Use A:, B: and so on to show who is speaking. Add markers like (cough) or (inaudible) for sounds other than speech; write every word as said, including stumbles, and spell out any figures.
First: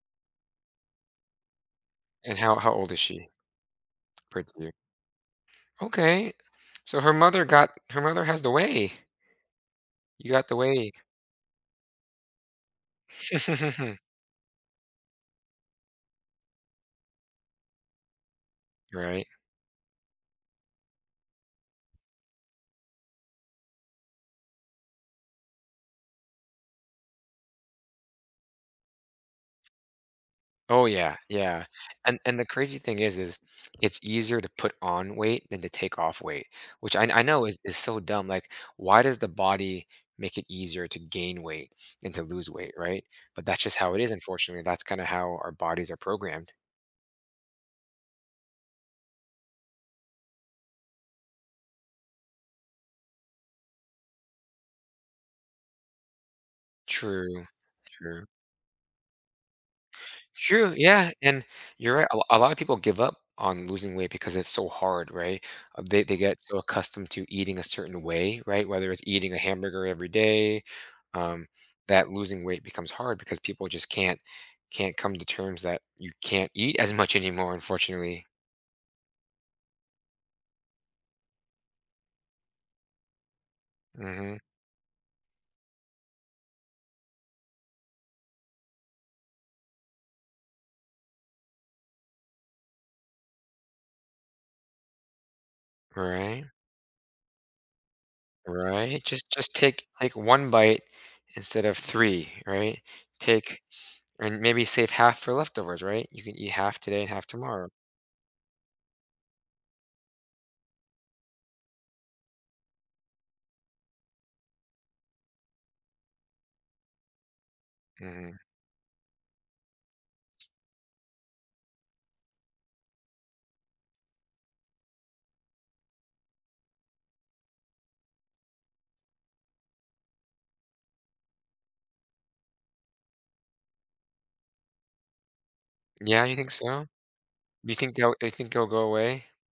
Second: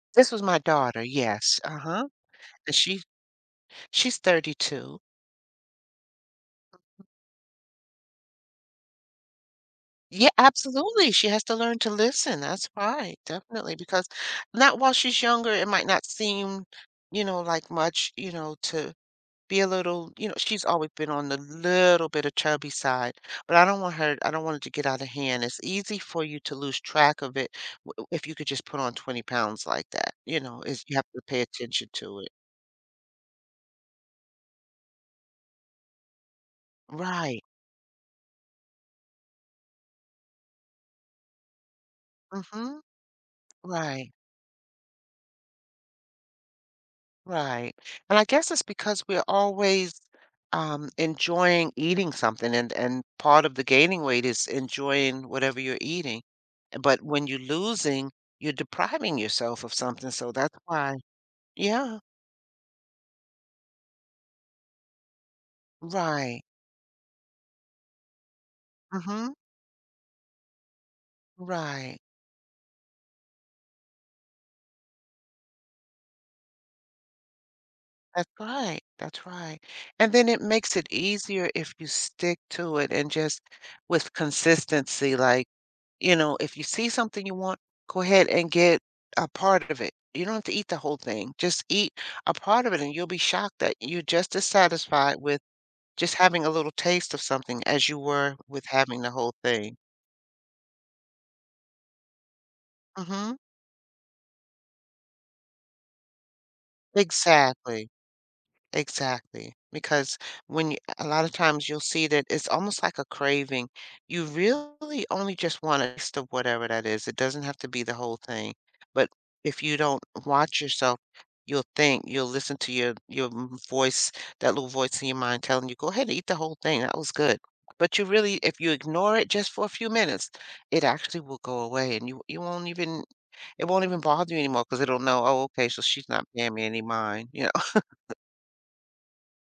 A: This was my daughter, yes, uh-huh.
B: And how how
A: And
B: old is
A: she
B: she?
A: she's
B: Pray clear
A: thirty-two.
B: Okay. So, her mother got her mother has the way.
A: Yeah,
B: You got the way.
A: absolutely, she has to learn to listen, that's right, definitely.
B: (chuckles)
A: Because not while she's younger, it might not seem, you know, like much, you know, to
B: Right.
A: be a little you know, she's always been on the little bit a chubby side, but I don't want her I don't want her to get out of hand. It's easy for you to lose track of it w if you could just put on twenty pounds like that, you know?
B: Oh
A: It's you have
B: yeah,
A: to pay
B: yeah.
A: attention
B: And
A: to it.
B: and the crazy thing is is, it's easier to put on weight than to take off weight. Which I kn I
A: Right.
B: know is is so dumb, like, why does the body make it easier to gain weight than to lose weight,
A: Mhm.
B: right? But that's just how it is,
A: Right.
B: unfortunately, that's kinda how our bodies are programmed.
A: Right. And I guess it's because we're always, um, enjoying eating something, and and part of the gaining weight is enjoying whatever you're eating. But when you're
B: True.
A: losing,
B: True.
A: you're depriving yourself of something, so that's
B: True,
A: why
B: yeah, and you're
A: Yeah.
B: right, a a lotta people give up on losing weight because it's so hard, right? Um, they they get
A: Right.
B: so accustomed to eating a certain way, right? Whether it's eating
A: Mhm.
B: a hamburger every day, um,
A: Right.
B: that losing weight becomes hard because people just can't can't come to terms that you can't eat as much anymore, unfortunately.
A: That's right, that's right. And then it makes it easier if you stick to it and just with
B: Mhm.
A: consistency, like you know, if you see something you want, go ahead and get a part of it. You don't have to eat the whole thing, just eat a part of it, and you'll be shocked that you're just as satisfied with just having
B: Right?
A: a little taste of something as you were with having
B: Right?
A: the
B: Just
A: whole
B: just
A: thing.
B: take, like, one bite instead of three, right?
A: Mhm.
B: Take and maybe save half for leftovers, right? You can eat half today and half tomorrow.
A: Exactly. Exactly, because when you a a lotta times you'll see that it's almost like a craving, you really only just want it as to whatever that is, it doesn't have to be the whole
B: Mhm.
A: thing. But if you don't watch yourself, you'll think you'll listen to your your m voice, that little voice in your mind telling you, "Go ahead eat the whole thing. That was good." But you really if you ignore it just for a few minutes, it actually will go away, and you w you won't even it won't even bother you anymore 'cause it'll know, "Oh, okay. So, she's not
B: Yeah, you think
A: paying me any
B: so?
A: mind," you know?
B: Do you think they'll
A: (chuckles)
B: you think they'll go away?